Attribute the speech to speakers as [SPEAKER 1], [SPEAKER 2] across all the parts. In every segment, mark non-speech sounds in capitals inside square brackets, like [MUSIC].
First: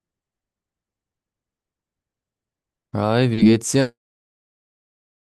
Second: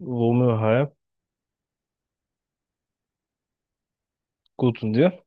[SPEAKER 1] Romeo Halb,
[SPEAKER 2] Hi, wie geht's dir?
[SPEAKER 1] gut und dir?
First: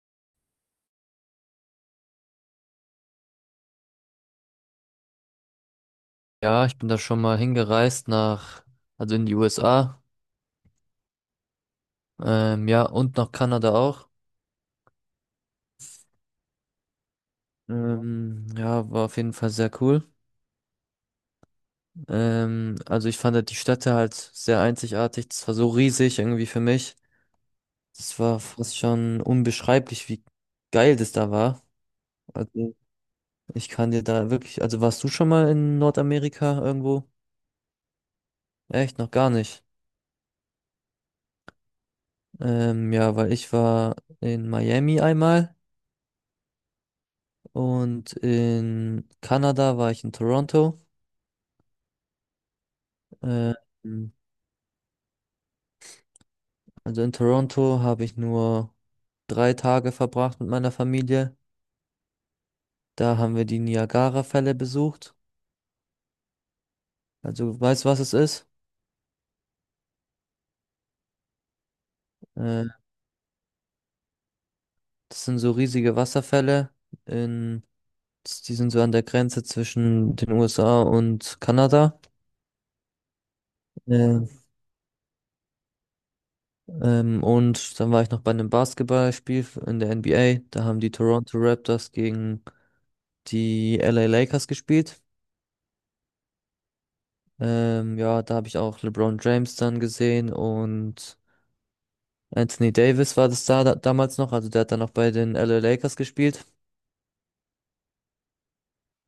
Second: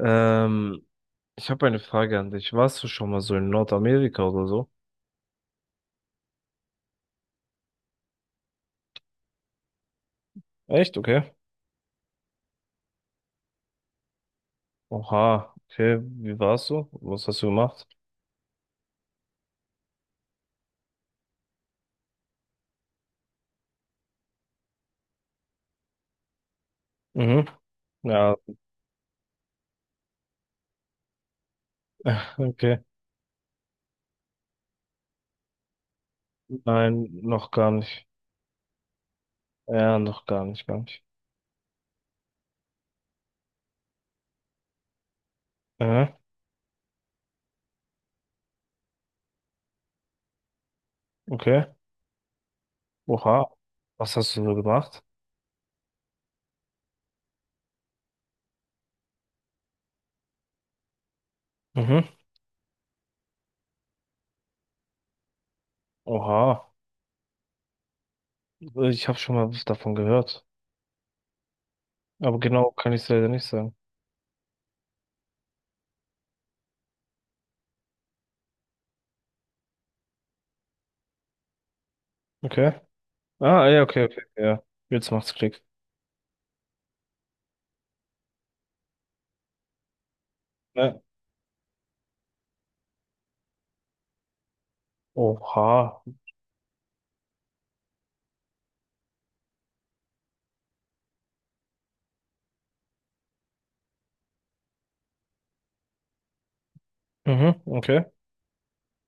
[SPEAKER 1] Ähm, Ich habe eine Frage an dich. Warst du schon mal so in Nordamerika oder so?
[SPEAKER 2] Ja, ich bin da schon mal hingereist nach, also in die USA,
[SPEAKER 1] Echt? Okay.
[SPEAKER 2] ja, und nach Kanada auch.
[SPEAKER 1] Oha, okay. Wie warst du? Was hast du gemacht?
[SPEAKER 2] Ja, war auf jeden Fall sehr cool. Also ich fand halt die Städte halt sehr einzigartig. Das war so riesig irgendwie für mich.
[SPEAKER 1] Mhm.
[SPEAKER 2] Das
[SPEAKER 1] Ja,
[SPEAKER 2] war fast schon unbeschreiblich, wie geil das da war.
[SPEAKER 1] [LAUGHS]
[SPEAKER 2] Also
[SPEAKER 1] okay.
[SPEAKER 2] ich kann dir da wirklich, also warst du schon mal in Nordamerika
[SPEAKER 1] Nein,
[SPEAKER 2] irgendwo?
[SPEAKER 1] noch gar nicht.
[SPEAKER 2] Echt, noch gar nicht.
[SPEAKER 1] Ja, noch gar nicht, gar nicht.
[SPEAKER 2] Ja, weil ich war in Miami einmal.
[SPEAKER 1] Mhm.
[SPEAKER 2] Und in Kanada war ich in Toronto.
[SPEAKER 1] Okay. Oha.
[SPEAKER 2] Ähm,
[SPEAKER 1] Was hast du so gemacht?
[SPEAKER 2] also in Toronto habe ich nur 3 Tage verbracht mit meiner Familie.
[SPEAKER 1] Mhm.
[SPEAKER 2] Da haben wir die Niagara-Fälle besucht.
[SPEAKER 1] Oha.
[SPEAKER 2] Also weißt du, was es ist?
[SPEAKER 1] Ich habe schon mal was davon gehört. Aber
[SPEAKER 2] Äh,
[SPEAKER 1] genau kann ich es leider nicht sagen.
[SPEAKER 2] Das sind so riesige Wasserfälle. In, Die sind so an der Grenze zwischen den USA und Kanada.
[SPEAKER 1] Okay. Ah, ja, okay, okay.
[SPEAKER 2] Äh,
[SPEAKER 1] Ja. Jetzt macht's Klick.
[SPEAKER 2] und dann war ich noch bei einem Basketballspiel in der NBA. Da haben die
[SPEAKER 1] Ne.
[SPEAKER 2] Toronto Raptors gegen die LA Lakers gespielt.
[SPEAKER 1] Oha.
[SPEAKER 2] Ja, da habe ich auch LeBron James dann gesehen und Anthony Davis war das da damals noch. Also der hat dann auch bei den LA Lakers gespielt.
[SPEAKER 1] Mhm, okay.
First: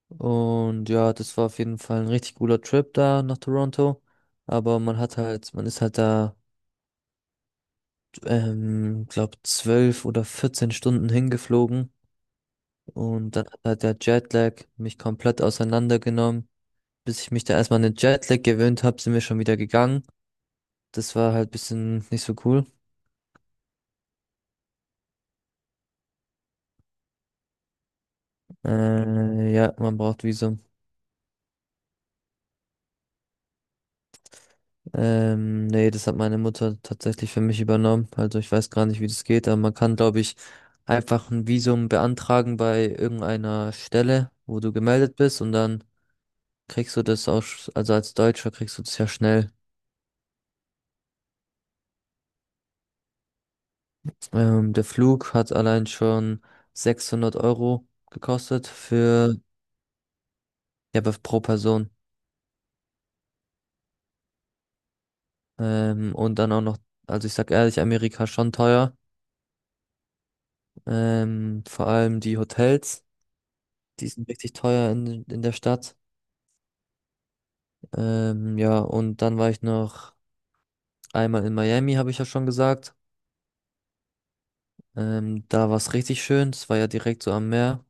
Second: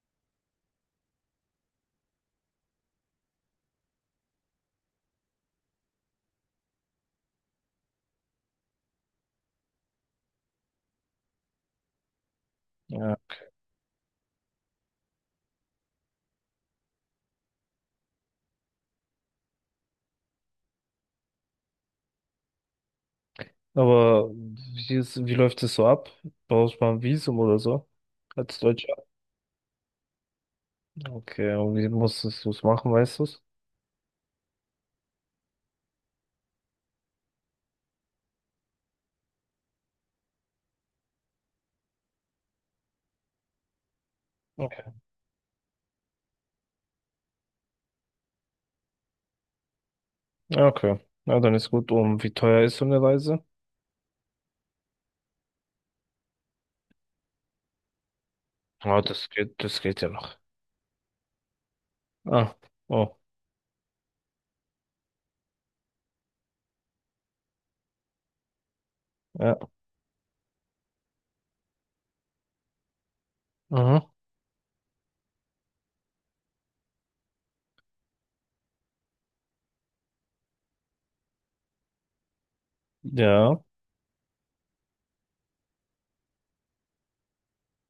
[SPEAKER 2] Und ja, das war auf jeden Fall ein richtig cooler Trip da nach Toronto. Aber man hat halt, man ist halt da, glaub, zwölf oder 14 Stunden hingeflogen.
[SPEAKER 1] Ja.
[SPEAKER 2] Und dann hat halt der Jetlag mich komplett auseinandergenommen. Bis ich mich da erstmal an den Jetlag gewöhnt habe, sind wir schon wieder gegangen. Das war halt bisschen nicht so cool.
[SPEAKER 1] Aber wie läuft es so ab? Brauchst du mal ein Visum oder so? Als Deutscher?
[SPEAKER 2] Ja, man braucht Visum.
[SPEAKER 1] Okay, und wie musstest du es machen, weißt du es?
[SPEAKER 2] Nee, das hat meine Mutter tatsächlich für mich übernommen. Also ich weiß gar nicht, wie das geht, aber man kann, glaube ich, einfach ein Visum beantragen bei irgendeiner Stelle, wo du
[SPEAKER 1] Okay.
[SPEAKER 2] gemeldet bist und dann kriegst du das auch, also als Deutscher kriegst du das ja schnell.
[SPEAKER 1] Ja, okay. Na, dann ist gut. Und wie teuer ist so eine Reise?
[SPEAKER 2] Der Flug hat allein schon 600 € gekostet
[SPEAKER 1] Ah,
[SPEAKER 2] für,
[SPEAKER 1] das geht ja noch.
[SPEAKER 2] ja, aber pro Person.
[SPEAKER 1] Ah, oh,
[SPEAKER 2] Und dann auch noch, also ich sag ehrlich, Amerika schon teuer.
[SPEAKER 1] ja.
[SPEAKER 2] Vor allem die Hotels,
[SPEAKER 1] Mhm.
[SPEAKER 2] die sind richtig teuer in der Stadt. Ja, und dann war ich noch einmal in Miami, habe ich ja schon gesagt.
[SPEAKER 1] Ja.
[SPEAKER 2] Da war es richtig schön. Es war ja direkt so am Meer.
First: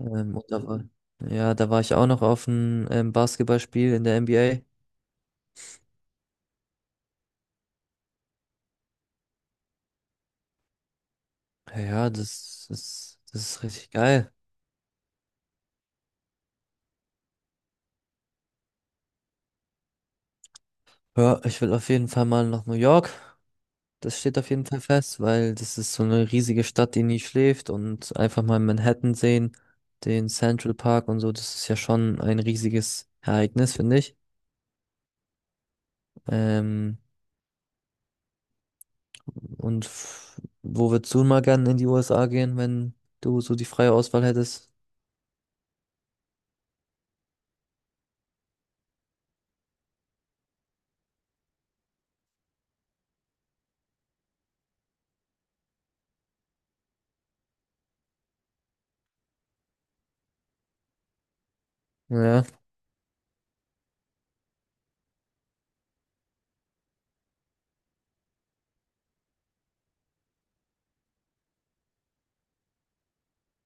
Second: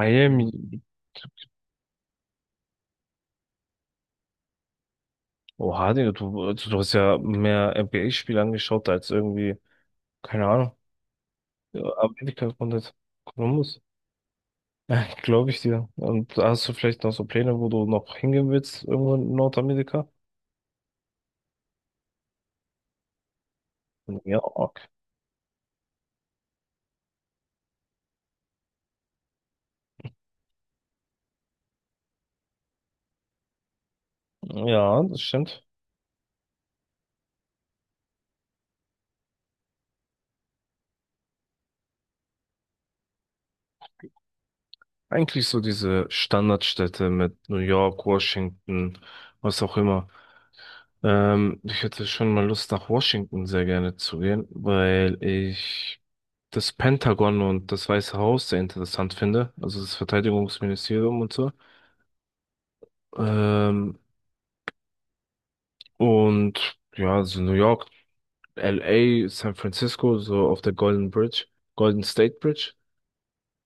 [SPEAKER 2] Ähm, und da war, Mhm. Ja, da war ich auch noch auf einem Basketballspiel in der NBA.
[SPEAKER 1] Oha, Digga, du, also du hast ja mehr NBA-Spiele angeschaut als irgendwie, keine Ahnung,
[SPEAKER 2] Ja,
[SPEAKER 1] Amerika
[SPEAKER 2] das
[SPEAKER 1] und jetzt
[SPEAKER 2] ist, das ist
[SPEAKER 1] Columbus.
[SPEAKER 2] richtig geil.
[SPEAKER 1] Ja, glaube ich dir. Und hast du vielleicht noch so Pläne, wo du noch hingehen willst, irgendwo in Nordamerika?
[SPEAKER 2] Ja, ich will auf jeden Fall mal nach New York. Das steht
[SPEAKER 1] Ja,
[SPEAKER 2] auf jeden Fall
[SPEAKER 1] okay.
[SPEAKER 2] fest, weil das ist so eine riesige Stadt, die nie schläft und einfach mal Manhattan sehen, den Central Park und so, das ist ja schon ein riesiges Ereignis, finde ich.
[SPEAKER 1] Ja, das stimmt.
[SPEAKER 2] Ähm, Und wo würdest du mal gern in die USA gehen, wenn du so die freie Auswahl hättest?
[SPEAKER 1] Eigentlich so diese Standardstädte mit New York, Washington, was auch immer. Ich hätte schon mal Lust, nach Washington sehr gerne zu gehen, weil ich das Pentagon und das Weiße Haus sehr interessant finde. Also das Verteidigungsministerium und so.
[SPEAKER 2] Ja,
[SPEAKER 1] Ähm, und ja, also New York. LA, San Francisco, so auf der Golden Bridge, Golden State Bridge,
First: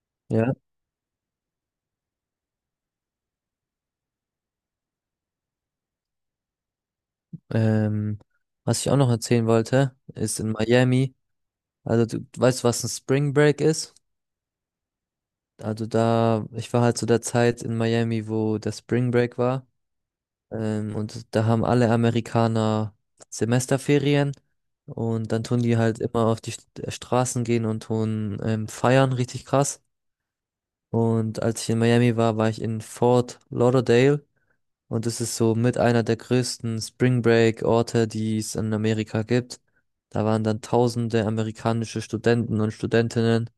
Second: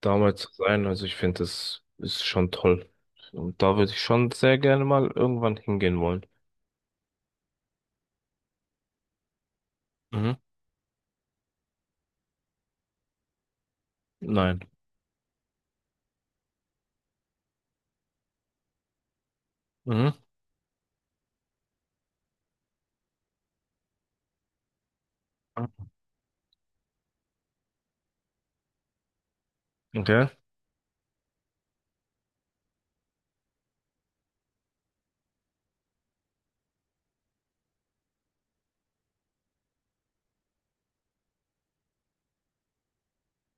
[SPEAKER 1] damals zu
[SPEAKER 2] ja.
[SPEAKER 1] sein. Also ich finde, das ist schon toll. Und da würde ich schon sehr gerne mal irgendwann hingehen wollen.
[SPEAKER 2] Ähm, Was ich auch noch erzählen wollte,
[SPEAKER 1] Mhm.
[SPEAKER 2] ist in Miami. Also du weißt, was ein Spring Break ist?
[SPEAKER 1] Nein.
[SPEAKER 2] Also da, ich war halt zu der Zeit in Miami, wo der Spring Break war.
[SPEAKER 1] Mhm.
[SPEAKER 2] Und da haben alle Amerikaner Semesterferien. Und dann tun die halt immer auf die Straßen gehen und tun feiern, richtig krass.
[SPEAKER 1] Okay.
[SPEAKER 2] Und als ich in Miami war, war ich in Fort Lauderdale. Und es ist so mit einer der größten Spring Break Orte, die es in Amerika gibt. Da waren dann tausende amerikanische Studenten und Studentinnen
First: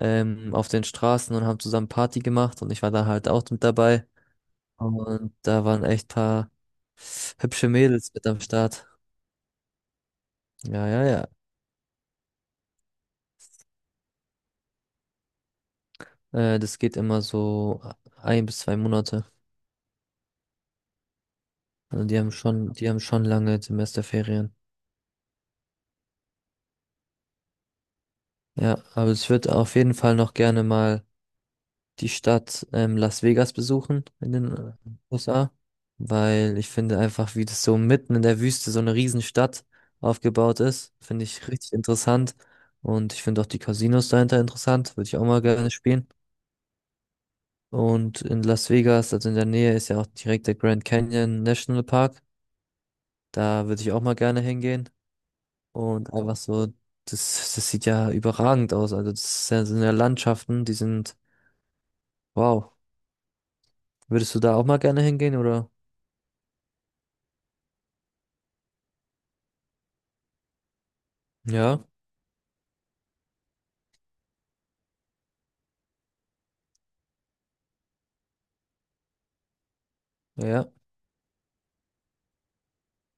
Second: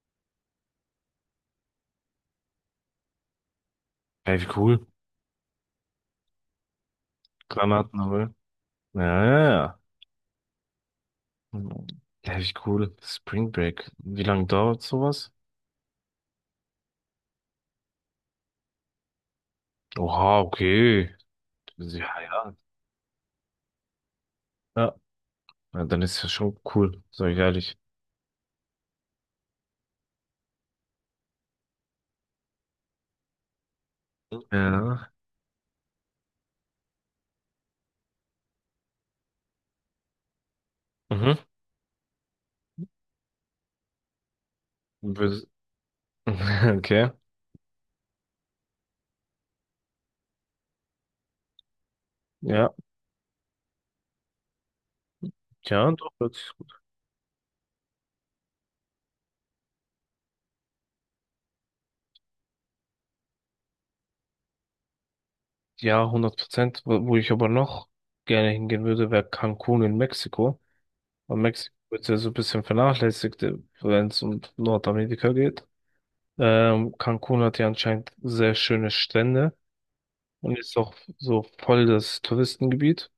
[SPEAKER 2] auf den Straßen und haben zusammen Party gemacht. Und ich war da halt auch mit dabei.
[SPEAKER 1] Ey, wie cool.
[SPEAKER 2] Und da waren echt paar hübsche
[SPEAKER 1] Granaten,
[SPEAKER 2] Mädels mit
[SPEAKER 1] aber.
[SPEAKER 2] am Start.
[SPEAKER 1] Ja, ja, ja.
[SPEAKER 2] Ja, ja, ja.
[SPEAKER 1] Mhm. Ja, wie cool. Spring Break. Wie lange dauert sowas?
[SPEAKER 2] Das geht immer so 1 bis 2 Monate.
[SPEAKER 1] Oha, okay.
[SPEAKER 2] Also die
[SPEAKER 1] Ja,
[SPEAKER 2] haben
[SPEAKER 1] ja.
[SPEAKER 2] schon, die haben schon lange Semesterferien.
[SPEAKER 1] Ja. Ja, dann ist ja schon cool, sag ich ehrlich.
[SPEAKER 2] Ja, aber ich würde auf jeden Fall noch gerne mal die Stadt Las Vegas besuchen in den
[SPEAKER 1] Ja.
[SPEAKER 2] USA, weil ich finde einfach, wie das so mitten in der Wüste so eine Riesenstadt aufgebaut ist, finde
[SPEAKER 1] Mhm.
[SPEAKER 2] ich richtig interessant. Und ich finde auch die Casinos dahinter interessant, würde ich auch mal
[SPEAKER 1] Wür-
[SPEAKER 2] gerne spielen.
[SPEAKER 1] [LAUGHS] okay.
[SPEAKER 2] Und in Las Vegas, also in der Nähe, ist ja auch direkt der Grand Canyon National Park.
[SPEAKER 1] Ja.
[SPEAKER 2] Da würde ich auch mal gerne hingehen.
[SPEAKER 1] Ja, doch,
[SPEAKER 2] Und
[SPEAKER 1] hört
[SPEAKER 2] einfach
[SPEAKER 1] sich
[SPEAKER 2] so,
[SPEAKER 1] gut.
[SPEAKER 2] das sieht ja überragend aus. Also das sind ja Landschaften, die sind wow. Würdest du da auch mal gerne hingehen, oder?
[SPEAKER 1] Ja, hundert Prozent. Wo ich aber noch gerne hingehen würde, wäre Cancun in Mexiko. Weil Mexiko
[SPEAKER 2] Ja,
[SPEAKER 1] wird ja so ein bisschen vernachlässigt, wenn es um Nordamerika geht. Cancun hat ja anscheinend sehr schöne Strände
[SPEAKER 2] ja,
[SPEAKER 1] und
[SPEAKER 2] ja.
[SPEAKER 1] ist auch so voll das Touristengebiet.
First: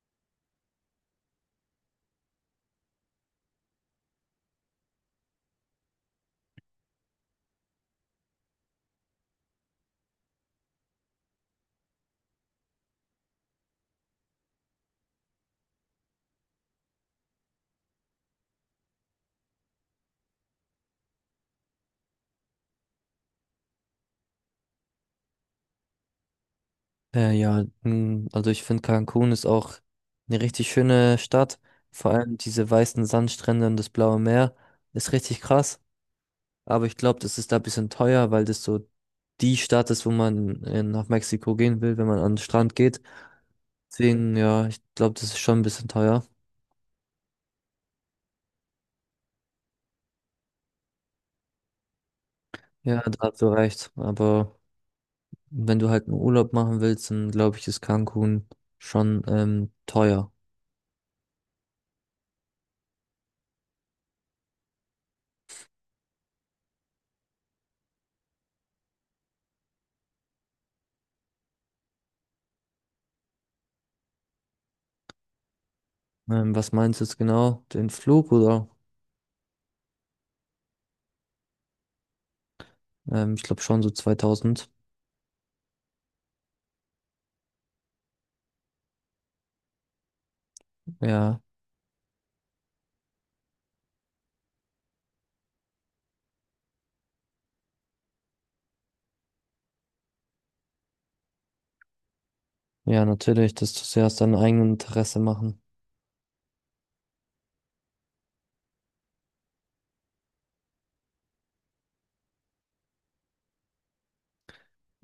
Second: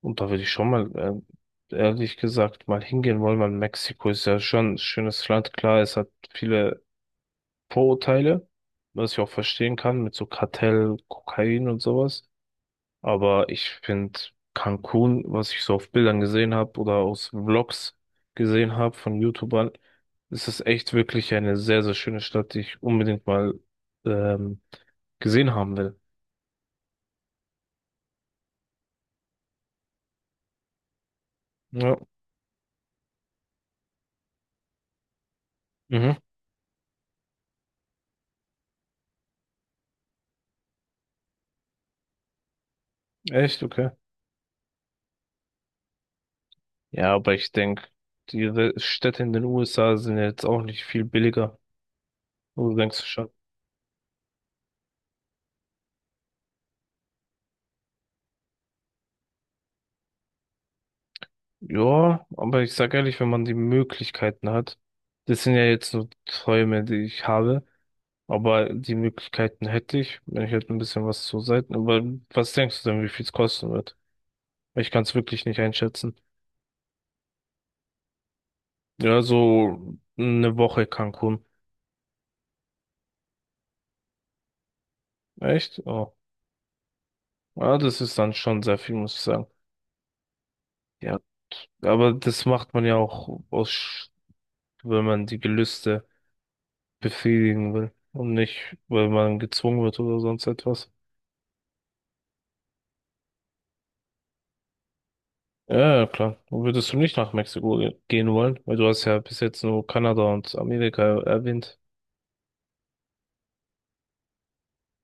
[SPEAKER 1] Und da würde ich schon mal, ehrlich gesagt, mal hingehen wollen, weil Mexiko ist ja schon ein schönes Land. Klar, es hat viele Vorurteile, was ich auch verstehen kann, mit so Kartell, Kokain und sowas. Aber ich finde Cancun, was ich so auf Bildern gesehen habe oder aus Vlogs gesehen habe von YouTubern, ist es echt wirklich eine sehr, sehr schöne Stadt, die ich unbedingt mal ähm, gesehen haben will.
[SPEAKER 2] Ja, also ich finde Cancun ist auch eine richtig schöne Stadt.
[SPEAKER 1] Ja,
[SPEAKER 2] Vor allem diese weißen Sandstrände und das blaue Meer ist richtig krass.
[SPEAKER 1] mhm.
[SPEAKER 2] Aber ich glaube, das ist da ein bisschen teuer, weil das so die Stadt ist, wo man nach Mexiko gehen will, wenn man an den Strand geht.
[SPEAKER 1] Echt, okay.
[SPEAKER 2] Deswegen, ja, ich glaube, das ist schon ein bisschen teuer.
[SPEAKER 1] Ja, aber ich denke, die Städte in den USA sind ja jetzt auch nicht viel billiger. Oder denkst
[SPEAKER 2] Ja,
[SPEAKER 1] du
[SPEAKER 2] da
[SPEAKER 1] schon?
[SPEAKER 2] hast du recht. Aber wenn du halt einen Urlaub machen willst, dann glaube ich, ist Cancun schon teuer.
[SPEAKER 1] Ja, aber ich sag ehrlich, wenn man die Möglichkeiten hat, das sind ja jetzt nur Träume, die ich habe. Aber die Möglichkeiten hätte ich, wenn ich halt ein bisschen was zur Seite. Aber was denkst du denn, wie viel es kosten wird? Ich kann es wirklich nicht einschätzen.
[SPEAKER 2] Was meinst du jetzt genau? Den Flug oder?
[SPEAKER 1] Ja, so eine Woche Cancun.
[SPEAKER 2] Ich glaube schon so 2000.
[SPEAKER 1] Echt? Oh. Ja, das ist dann schon sehr viel, muss ich sagen. Ja.
[SPEAKER 2] Ja,
[SPEAKER 1] Aber das macht man ja auch aus, wenn man die Gelüste befriedigen will. Und nicht, weil man gezwungen wird oder sonst etwas.
[SPEAKER 2] ja, natürlich. Das tust du ja aus deinem eigenen Interesse machen.
[SPEAKER 1] Ja, ja, klar. Und würdest du nicht nach Mexiko gehen wollen? Weil du hast ja bis jetzt nur Kanada und Amerika erwähnt.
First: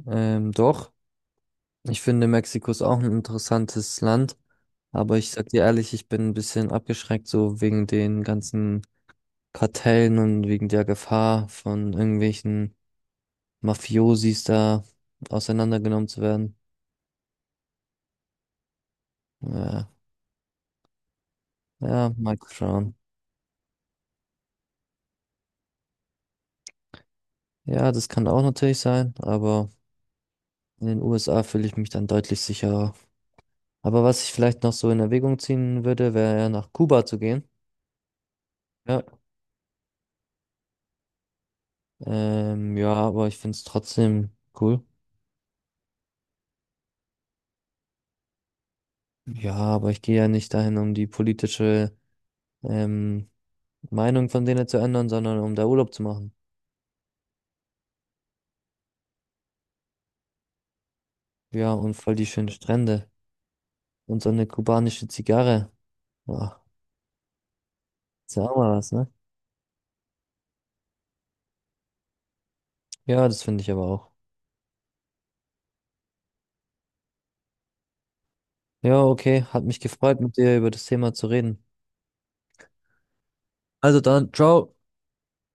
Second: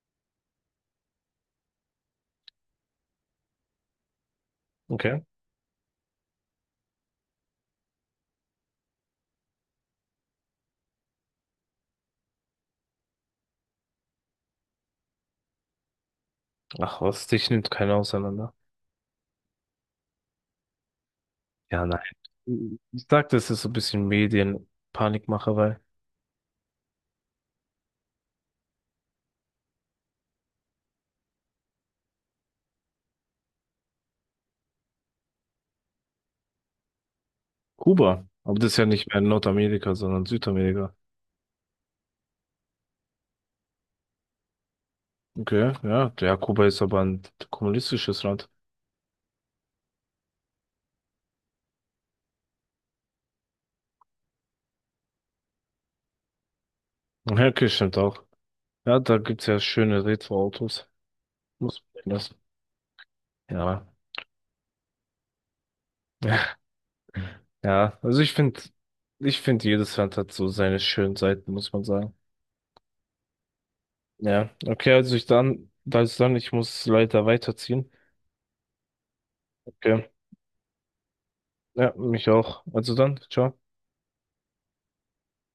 [SPEAKER 2] Doch, ich finde Mexiko ist auch ein interessantes Land. Aber
[SPEAKER 1] Okay.
[SPEAKER 2] ich sag dir ehrlich, ich bin ein bisschen abgeschreckt, so wegen den ganzen Kartellen und wegen der Gefahr von irgendwelchen Mafiosis da auseinandergenommen zu werden.
[SPEAKER 1] Ach was, dich nimmt keiner auseinander.
[SPEAKER 2] Ja,
[SPEAKER 1] Ja, nein.
[SPEAKER 2] ja, mal schauen.
[SPEAKER 1] Ich sag, das ist so ein bisschen Medienpanikmacherei.
[SPEAKER 2] Ja, das kann auch natürlich sein, aber in den USA fühle ich mich dann deutlich sicherer. Aber was ich vielleicht noch so in Erwägung ziehen würde, wäre ja nach Kuba zu gehen.
[SPEAKER 1] Kuba. Aber das ist ja
[SPEAKER 2] Ja.
[SPEAKER 1] nicht mehr Nordamerika, sondern Südamerika.
[SPEAKER 2] Ja, aber ich finde es trotzdem cool.
[SPEAKER 1] Okay, ja. Ja, Kuba ist aber ein kommunistisches Land.
[SPEAKER 2] Ja, aber ich gehe ja nicht dahin, um die politische ähm, Meinung von denen zu ändern, sondern um da Urlaub zu machen.
[SPEAKER 1] Ja, okay, stimmt auch. Ja, da gibt's ja schöne Retro-Autos.
[SPEAKER 2] Ja,
[SPEAKER 1] Muss
[SPEAKER 2] und
[SPEAKER 1] man
[SPEAKER 2] voll die
[SPEAKER 1] lassen.
[SPEAKER 2] schönen Strände.
[SPEAKER 1] Ja.
[SPEAKER 2] Und so eine kubanische Zigarre. Ach,
[SPEAKER 1] [LAUGHS] Ja, also
[SPEAKER 2] ist ja auch mal was, ne?
[SPEAKER 1] ich finde, jedes Land hat so seine schönen Seiten, muss man sagen.
[SPEAKER 2] Ja, das finde ich aber auch.
[SPEAKER 1] Ja, okay, also ich dann, also dann, ich muss leider weiterziehen.
[SPEAKER 2] Ja, okay. Hat mich
[SPEAKER 1] Okay.
[SPEAKER 2] gefreut, mit dir über das Thema zu reden.
[SPEAKER 1] Ja, mich auch. Also dann, ciao.
[SPEAKER 2] Also dann, ciao.